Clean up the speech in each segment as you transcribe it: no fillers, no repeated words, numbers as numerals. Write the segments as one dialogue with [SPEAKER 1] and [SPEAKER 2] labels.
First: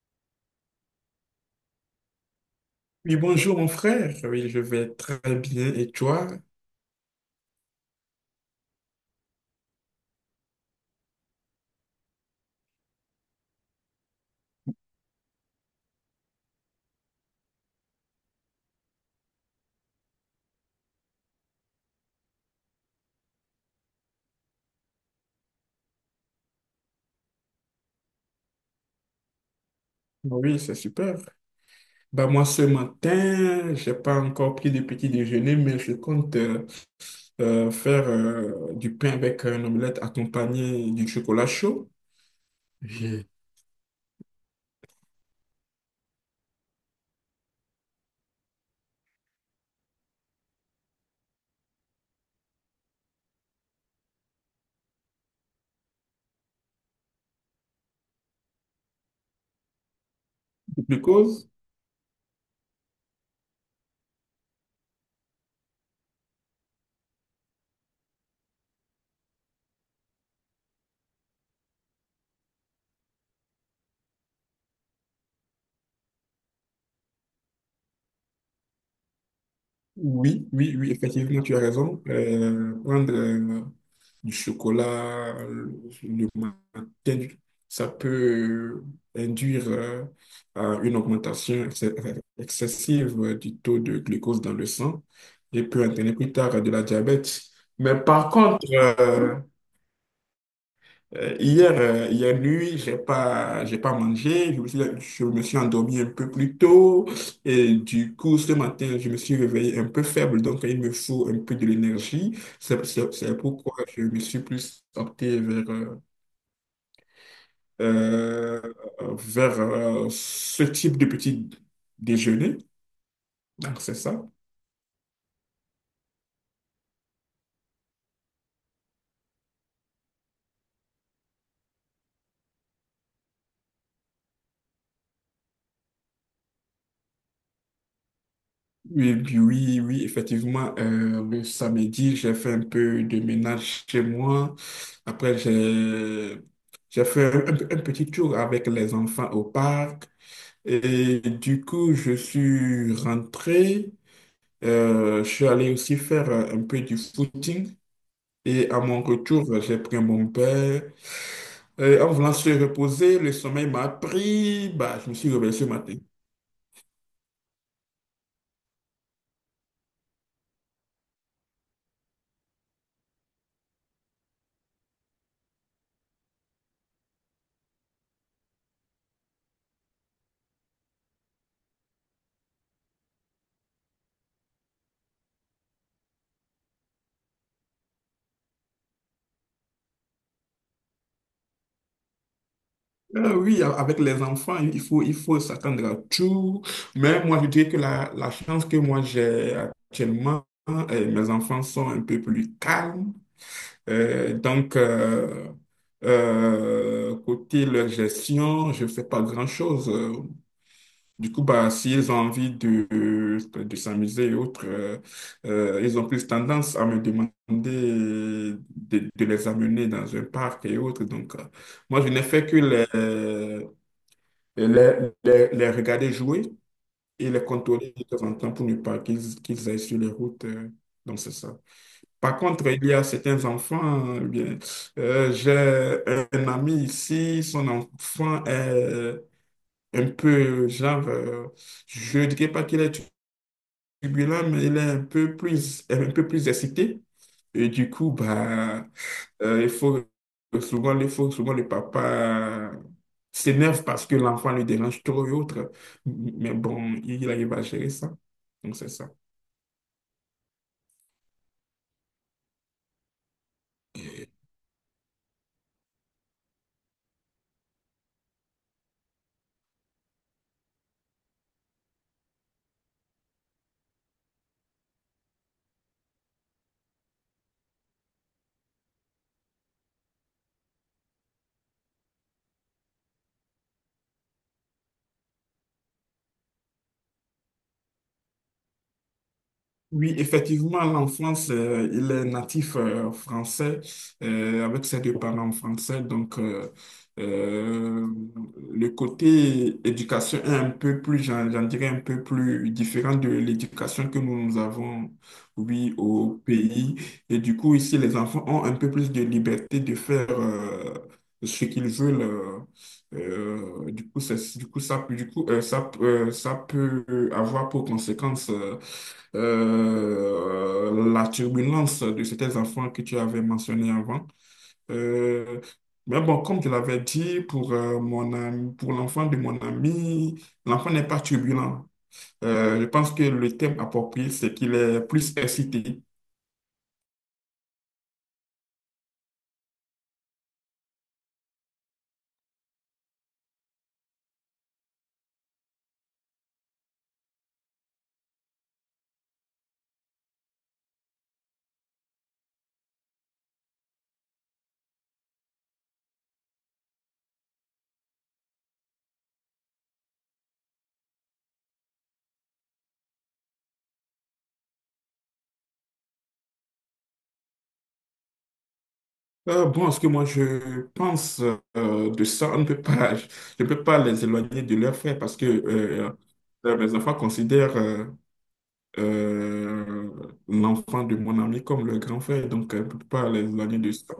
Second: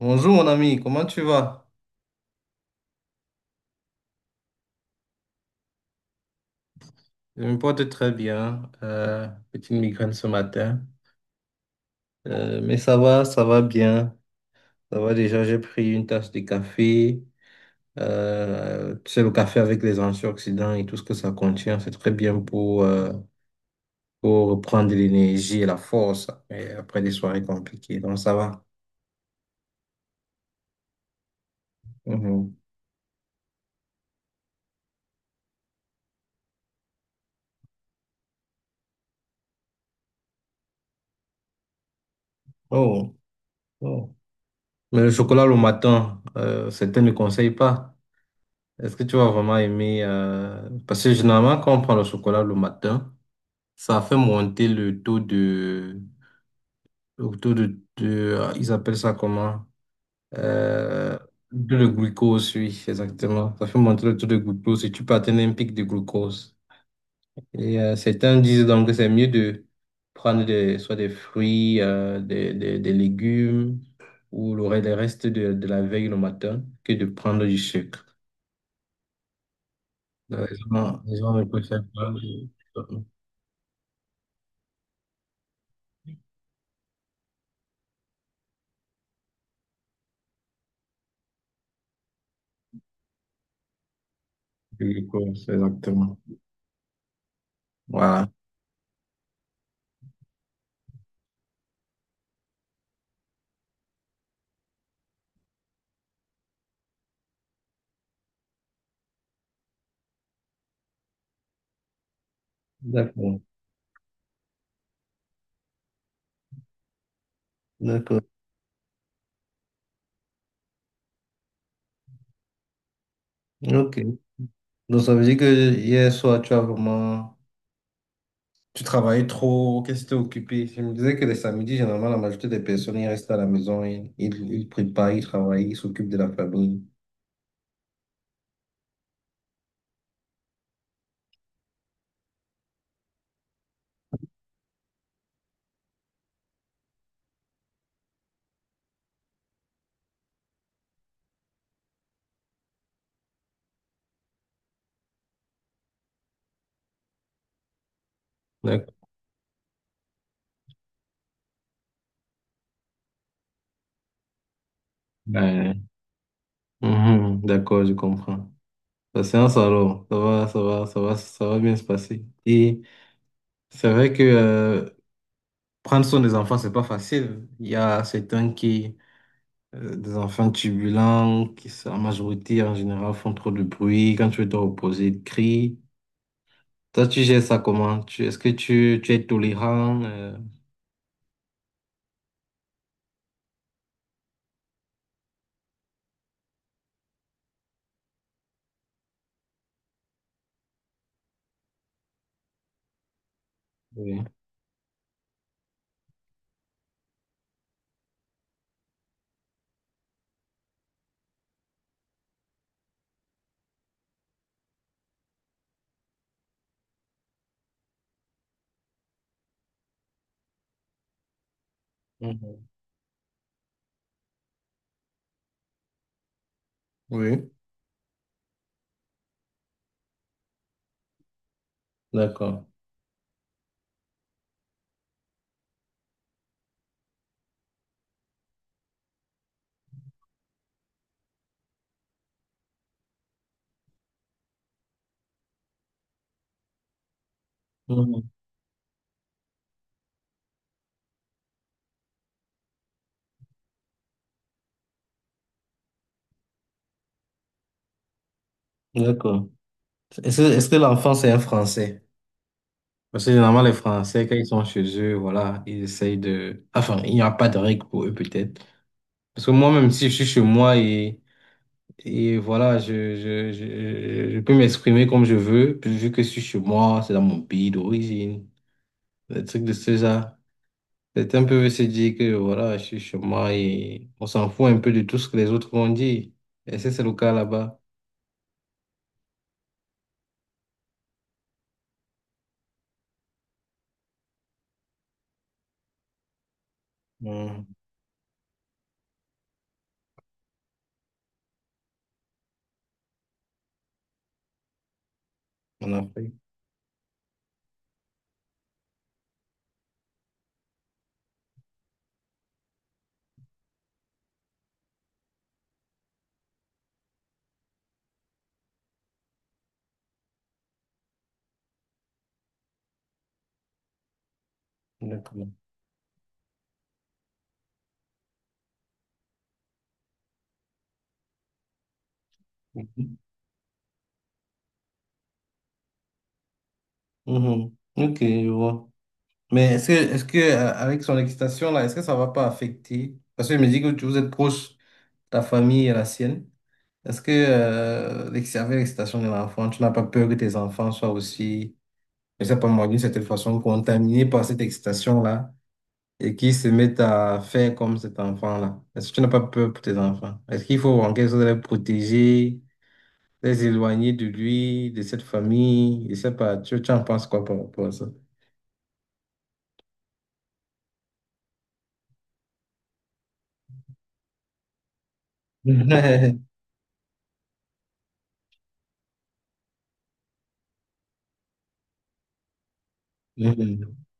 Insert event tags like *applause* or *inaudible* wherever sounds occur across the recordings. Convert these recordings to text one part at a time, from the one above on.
[SPEAKER 1] Bonjour mon ami, comment tu vas?
[SPEAKER 2] Oui, bonjour mon frère. Oui, je vais très bien. Et toi?
[SPEAKER 1] Je me porte très bien, petite migraine ce matin. Mais ça va bien. Ça va déjà, j'ai pris une tasse de café. Tu sais, le café avec les antioxydants et tout ce que ça contient, c'est très bien pour reprendre de l'énergie et la force et après des soirées compliquées, donc ça va.
[SPEAKER 2] Oui, c'est super. Bah, moi,
[SPEAKER 1] Mhm.
[SPEAKER 2] ce matin, j'ai pas encore pris de petit déjeuner, mais je compte faire du pain avec un omelette accompagné du chocolat chaud.
[SPEAKER 1] Oh,
[SPEAKER 2] J'ai-
[SPEAKER 1] oh. Mais le chocolat le matin, certains ne conseillent pas. Est-ce que tu vas vraiment aimer? Parce que généralement, quand on prend le chocolat le matin, ça fait monter le taux de. Le taux ah, ils appellent ça comment?
[SPEAKER 2] du
[SPEAKER 1] Euh, de le glucose, oui, exactement. Ça fait monter le taux de glucose et tu peux atteindre un pic de glucose. Et certains disent donc que c'est mieux de prendre des, soit des fruits, des légumes ou les restes de la veille le matin que de prendre du sucre. Da,
[SPEAKER 2] Oui, oui,
[SPEAKER 1] Zona,
[SPEAKER 2] oui, effectivement,
[SPEAKER 1] zona
[SPEAKER 2] tu as raison.
[SPEAKER 1] conceitual e
[SPEAKER 2] Prendre du chocolat le matin, ça peut induire à une augmentation excessive du taux de glucose dans le
[SPEAKER 1] e
[SPEAKER 2] sang
[SPEAKER 1] coisa,
[SPEAKER 2] et peut entraîner
[SPEAKER 1] exactement.
[SPEAKER 2] plus tard de la diabète. Mais
[SPEAKER 1] Voilà.
[SPEAKER 2] par contre, hier, hier nuit, j'ai pas mangé. Je me suis endormi un peu plus tôt. Et du coup, ce matin, je me suis réveillé un peu faible. Donc, il me faut un peu de l'énergie. C'est
[SPEAKER 1] D'accord.
[SPEAKER 2] pourquoi je me suis plus opté vers,
[SPEAKER 1] D'accord.
[SPEAKER 2] euh, vers ce type de petit déjeuner. Alors, c'est
[SPEAKER 1] Ok.
[SPEAKER 2] ça.
[SPEAKER 1] Donc ça veut dire que hier soir, tu as vraiment. Tu travaillais trop, qu'est-ce que tu occupé? Je me disais que les samedis, généralement, la majorité des personnes, ils restent à la maison, ils préparent, ils travaillent, ils s'occupent de la famille.
[SPEAKER 2] Oui, oui, oui, oui, effectivement, le samedi, j'ai fait un peu de ménage chez moi. Après, j'ai fait un petit tour avec les enfants au parc. Et du coup, je suis rentré. Je suis allé aussi faire un peu du footing. Et à
[SPEAKER 1] D'accord.
[SPEAKER 2] mon retour, j'ai pris mon père. En voulant se reposer, le sommeil m'a pris. Bah, je me suis réveillé ce
[SPEAKER 1] Ouais.
[SPEAKER 2] matin.
[SPEAKER 1] Mhm, d'accord, je comprends. La séance alors, ça va, ça va, ça va, ça va bien se passer. Et c'est vrai que prendre soin des enfants, c'est pas facile. Il y a certains qui, des enfants turbulents, qui en majorité, en général, font trop de bruit. Quand tu veux te reposer, ils crient. Toi, tu gères ça comment? Est-ce que tu es tolérant?
[SPEAKER 2] Oui, avec les enfants, il faut s'attendre à tout. Mais moi, je dirais que la chance que moi j'ai actuellement, mes enfants sont un peu plus calmes.
[SPEAKER 1] Oui.
[SPEAKER 2] Euh, donc, euh, côté leur gestion, je ne fais pas grand-chose. Du coup, bah, s'ils ont envie de s'amuser et autres, ils ont plus tendance à me demander de les amener dans un parc et autres. Donc, moi, je n'ai fait que
[SPEAKER 1] Mhm.
[SPEAKER 2] les, les, les, les regarder jouer et les
[SPEAKER 1] Oui.
[SPEAKER 2] contrôler de temps en temps pour ne pas qu'ils aillent sur les routes. Donc, c'est ça. Par
[SPEAKER 1] D'accord.
[SPEAKER 2] contre, il y a certains enfants, bien, j'ai un ami ici, son enfant est un peu, genre, je ne dirais pas qu'il est turbulent, mais il est un peu plus excité. Et du coup,
[SPEAKER 1] Mhm.
[SPEAKER 2] bah, euh, il faut il faut souvent le papa s'énerve parce que l'enfant lui dérange trop et autres. Mais bon, il arrive à gérer ça. Donc, c'est ça.
[SPEAKER 1] D'accord. Est-ce que l'enfant, c'est un Français? Parce que généralement, les Français, quand ils sont chez eux, voilà, ils essayent de. Enfin, il n'y a pas de règles pour eux, peut-être. Parce que moi, même si je suis chez moi et. Et voilà, je peux m'exprimer comme je veux, puis vu que je suis chez moi, c'est dans mon pays d'origine, des trucs de ce genre. Certains peuvent se dire que voilà, je suis chez moi et on s'en fout un peu de tout ce que les autres vont dire. Et ça, c'est le cas là-bas,
[SPEAKER 2] Oui, effectivement, l'enfant il est natif français, avec ses deux parents français. Donc,
[SPEAKER 1] en
[SPEAKER 2] euh, le côté éducation est un peu plus, j'en dirais, un peu plus différent de l'éducation que nous, nous avons,
[SPEAKER 1] en
[SPEAKER 2] oui,
[SPEAKER 1] Afrique.
[SPEAKER 2] au pays. Et du coup, ici, les enfants ont un peu plus de liberté de faire ce qu'ils veulent. Du coup, c'est- du coup, ça, peut- du coup, ça, ça peut avoir pour conséquence la turbulence de ces enfants que tu avais mentionné avant.
[SPEAKER 1] D'accord.
[SPEAKER 2] Euh, mais bon, comme je l'avais dit, pour, mon ami, pour l'enfant de mon ami, l'enfant n'est pas turbulent. Je pense
[SPEAKER 1] Mhm.
[SPEAKER 2] que le thème approprié, c'est qu'il est plus excité.
[SPEAKER 1] Mhm. Ok, je vois. Mais est-ce que, avec son excitation là, est-ce que ça va pas affecter? Parce que je me dis que vous êtes proche, ta famille et la sienne. Est-ce que l'excitation de l'enfant, tu n'as pas peur que tes enfants soient aussi, je sais pas moi, d'une certaine façon, contaminés par cette excitation-là et qu'ils se mettent à faire comme cet enfant-là? Est-ce que tu n'as pas peur pour tes enfants? Est-ce qu'il faut en quelque sorte les protéger, les éloigner de lui, de cette famille? Je sais pas, tu en penses quoi par rapport à ça?
[SPEAKER 2] Bon, ce que moi je pense de ça, on ne peut pas, je ne peux pas les éloigner de leurs frères parce que
[SPEAKER 1] *laughs*
[SPEAKER 2] mes enfants considèrent euh, l'enfant de mon ami comme le grand frère, donc elle ne peut pas les éloigner de
[SPEAKER 1] Mhm.
[SPEAKER 2] ça.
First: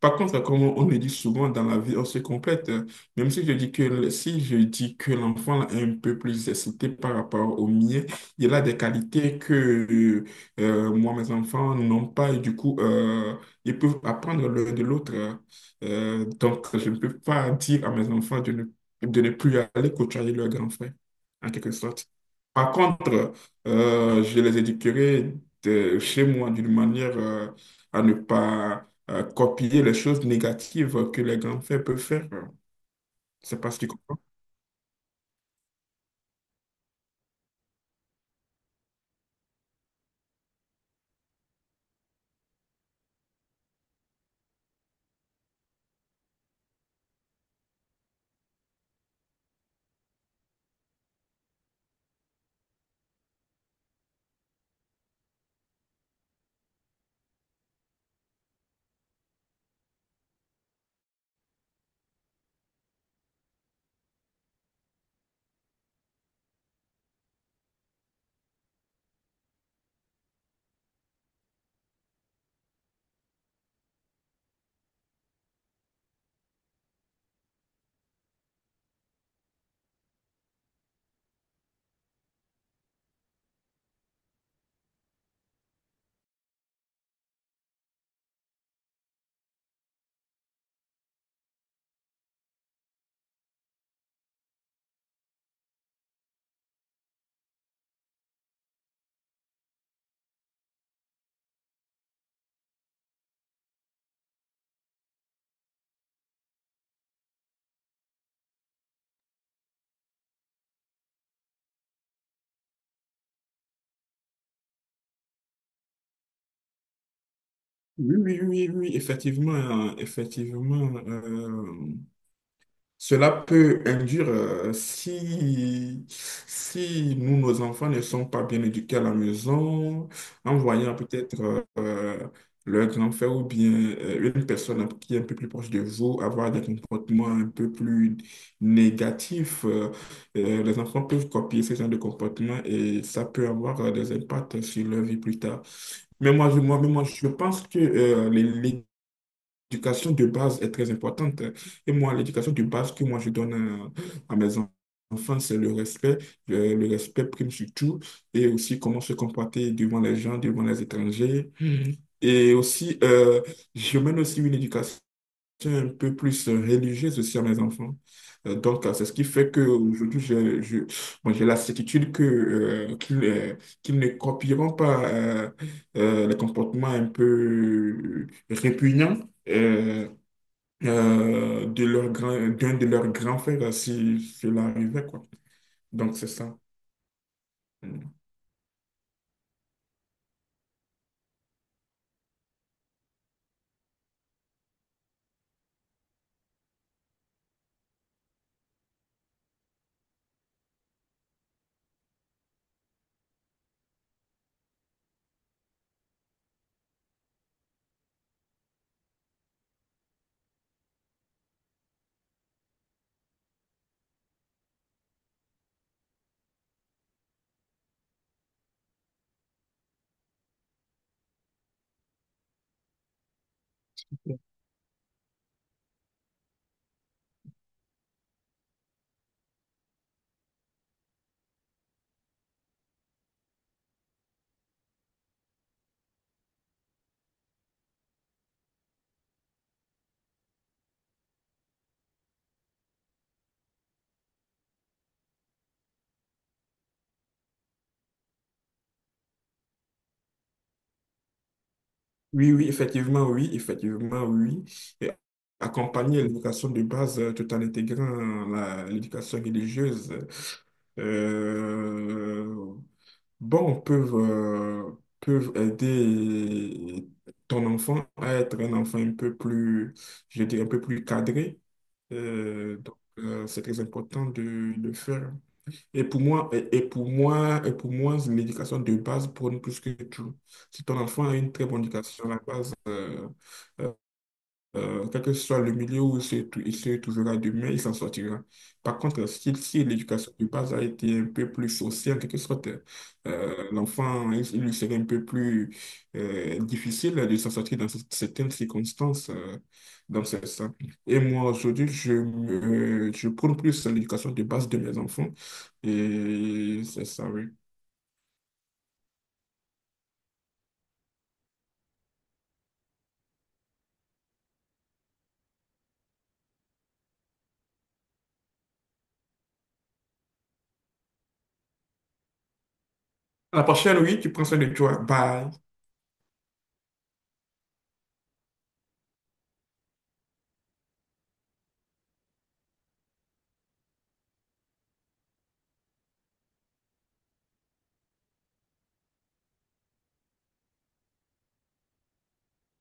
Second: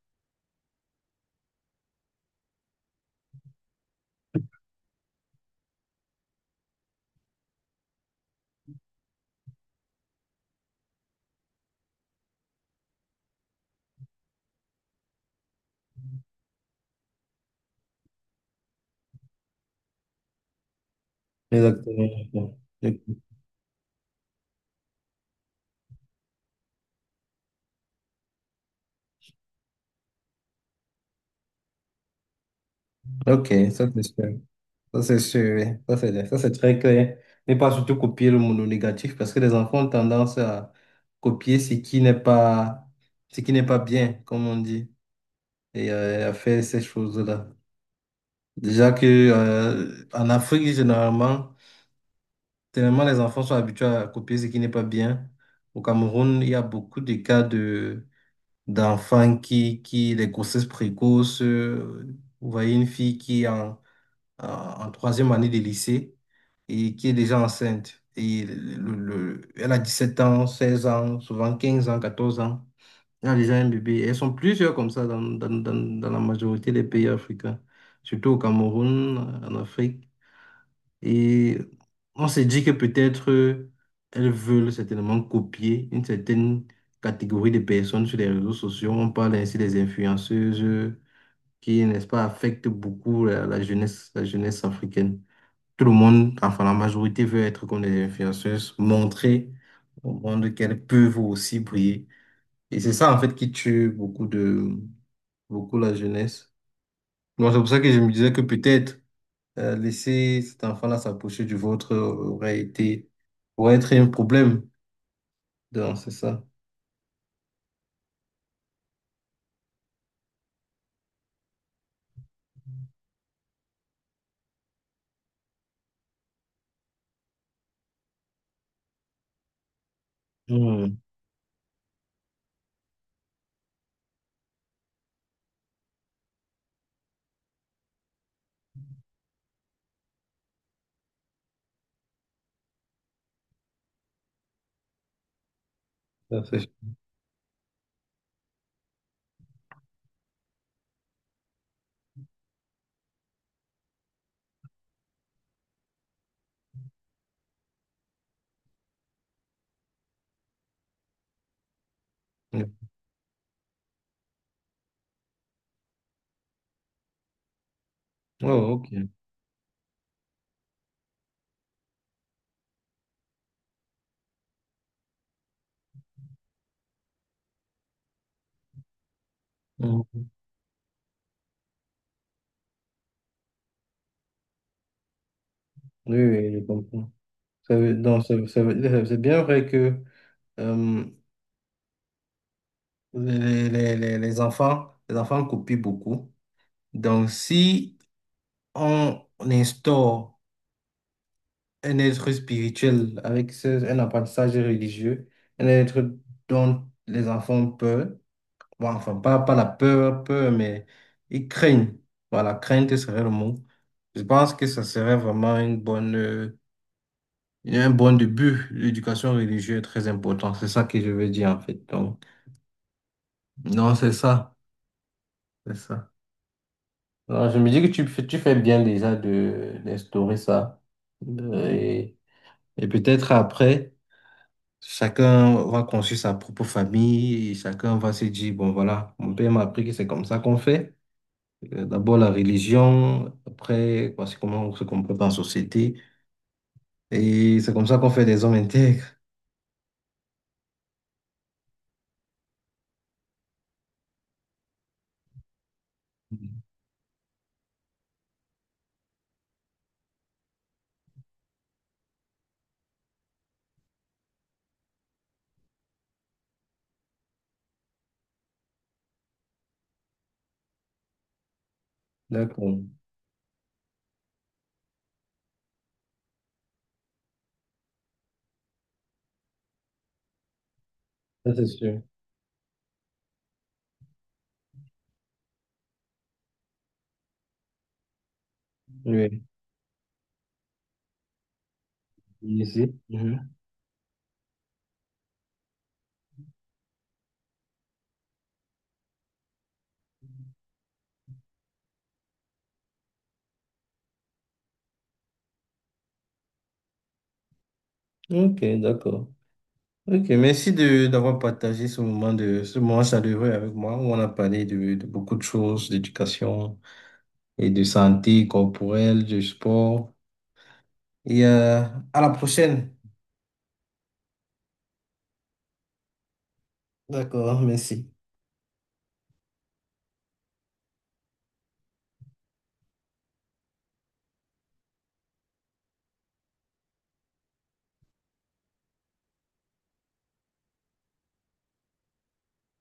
[SPEAKER 2] Par contre, comme on le dit souvent dans la vie, on se complète. Même si je dis que Si je dis que l'enfant est un peu plus excité par rapport au mien, il a des qualités que moi, mes enfants n'ont pas et du coup, ils peuvent apprendre l'un de l'autre. Donc, je ne peux pas dire à mes enfants de ne plus aller côtoyer leur grand frère, en quelque sorte.
[SPEAKER 1] Exactement.
[SPEAKER 2] Par contre, je les éduquerai de chez moi d'une manière à ne pas copier les choses négatives que les grands-pères peuvent faire.
[SPEAKER 1] Ok,
[SPEAKER 2] C'est pas ce
[SPEAKER 1] ça
[SPEAKER 2] qu'ils
[SPEAKER 1] c'est
[SPEAKER 2] comprennent.
[SPEAKER 1] sûr. Ça, c'est sûr, oui. Ça, c'est très clair. Ne pas surtout copier le mono négatif parce que les enfants ont tendance à copier ce qui n'est pas, ce qui n'est pas bien, comme on dit, et à faire ces choses-là. Déjà que, en Afrique, généralement, tellement les enfants sont habitués à copier ce qui n'est pas bien. Au Cameroun, il y a beaucoup de cas de, d'enfants qui, les grossesses précoces, vous voyez une fille qui en troisième année de lycée et qui est déjà enceinte. Et elle a 17 ans, 16 ans, souvent 15 ans, 14 ans. Elle a déjà un bébé. Elles sont plusieurs comme ça dans la majorité des pays africains, surtout au Cameroun, en Afrique. Et on s'est dit que peut-être elles veulent certainement copier une certaine catégorie de personnes sur les réseaux sociaux. On parle ainsi des influenceuses qui, n'est-ce pas, affectent beaucoup la jeunesse, la jeunesse africaine. Tout le monde, enfin la majorité veut être comme des influenceuses, montrer au monde qu'elles peuvent aussi briller. Et c'est ça en fait qui tue beaucoup de beaucoup la jeunesse. Moi, c'est pour ça que je me disais que peut-être laisser cet enfant-là s'approcher du vôtre aurait été aurait être un problème. Donc, c'est ça.
[SPEAKER 2] Oui, oui, oui, oui, effectivement, cela peut induire, si, si nous, nos enfants ne sont pas bien éduqués à la maison, en voyant
[SPEAKER 1] Hmm.
[SPEAKER 2] peut-être leur grand-frère ou bien une personne qui est un peu plus proche de vous avoir des comportements un peu plus négatifs, les enfants peuvent copier ce genre de comportement et ça peut avoir des impacts sur leur vie plus tard.
[SPEAKER 1] ça, c'est-
[SPEAKER 2] Mais moi, je pense que l'éducation de base est très importante. Et moi, l'éducation de base que moi je donne à enfants, c'est le respect. Le respect prime sur tout. Et aussi comment se comporter devant les gens, devant les étrangers. Et aussi, je mène aussi une éducation un peu plus religieuse aussi à mes enfants.
[SPEAKER 1] Oh, ok.
[SPEAKER 2] C'est ce qui fait qu'aujourd'hui, bon, j'ai la certitude que, qu'ils ne copieront pas les comportements un peu répugnants euh,
[SPEAKER 1] Hmm.
[SPEAKER 2] de d'un de leurs grands frères, si cela arrivait, quoi. Donc,
[SPEAKER 1] Oui,
[SPEAKER 2] c'est
[SPEAKER 1] oui,
[SPEAKER 2] ça.
[SPEAKER 1] je comprends. Ça veut-
[SPEAKER 2] Mm.
[SPEAKER 1] donc, ça veut- dire- c'est bien vrai que euh, les enfants copient beaucoup. Donc, si on instaure un être spirituel avec un apprentissage religieux, un être dont les enfants ont peur, bon, enfin, pas, pas la peur, peur, mais ils craignent. Voilà, crainte serait le mot. Je pense que ça serait vraiment une bonne, un bon début. L'éducation religieuse est très importante. C'est ça que je veux dire, en fait. Donc, non, c'est ça. C'est ça. Alors, je me dis que tu fais bien déjà d'instaurer ça. Euh, Et peut-être après, chacun va construire sa propre famille, et chacun va se dire, bon voilà, mon père m'a appris que c'est comme ça qu'on fait. D'abord la religion, après, voici comment on se comporte en société. Et c'est comme ça qu'on fait des hommes intègres.
[SPEAKER 2] Oui, oui, effectivement, oui, effectivement, oui. Et accompagner l'éducation de base, tout en intégrant l'éducation religieuse. Euh, bon, peuvent, euh, Peuvent aider ton enfant à être un enfant un peu plus, je dirais, un peu plus cadré.
[SPEAKER 1] D'accord,
[SPEAKER 2] Donc, c'est très important de le faire. Et pour moi, l'éducation de base prône plus que tout. Si ton enfant a une
[SPEAKER 1] ça c'est
[SPEAKER 2] très bonne
[SPEAKER 1] sûr.
[SPEAKER 2] éducation à la base, euh, quel que soit le milieu où il se trouvera demain, il s'en sortira. Par contre,
[SPEAKER 1] Oui,
[SPEAKER 2] si, si l'éducation de base a été un peu plus sociale, en quelque sorte,
[SPEAKER 1] ici. Mhm.
[SPEAKER 2] l'enfant, il lui serait un peu plus difficile de s'en sortir dans certaines circonstances, dans ce sens. Et moi, aujourd'hui, je prône plus l'éducation de base de mes enfants. Et c'est ça, oui.
[SPEAKER 1] Ok, d'accord. Ok, merci de d'avoir partagé ce moment chaleureux avec moi où on a parlé de beaucoup de choses, d'éducation et de santé corporelle, du sport. Et à la prochaine.
[SPEAKER 2] À la prochaine, oui, tu prends soin de toi. Bye.
[SPEAKER 1] D'accord, merci.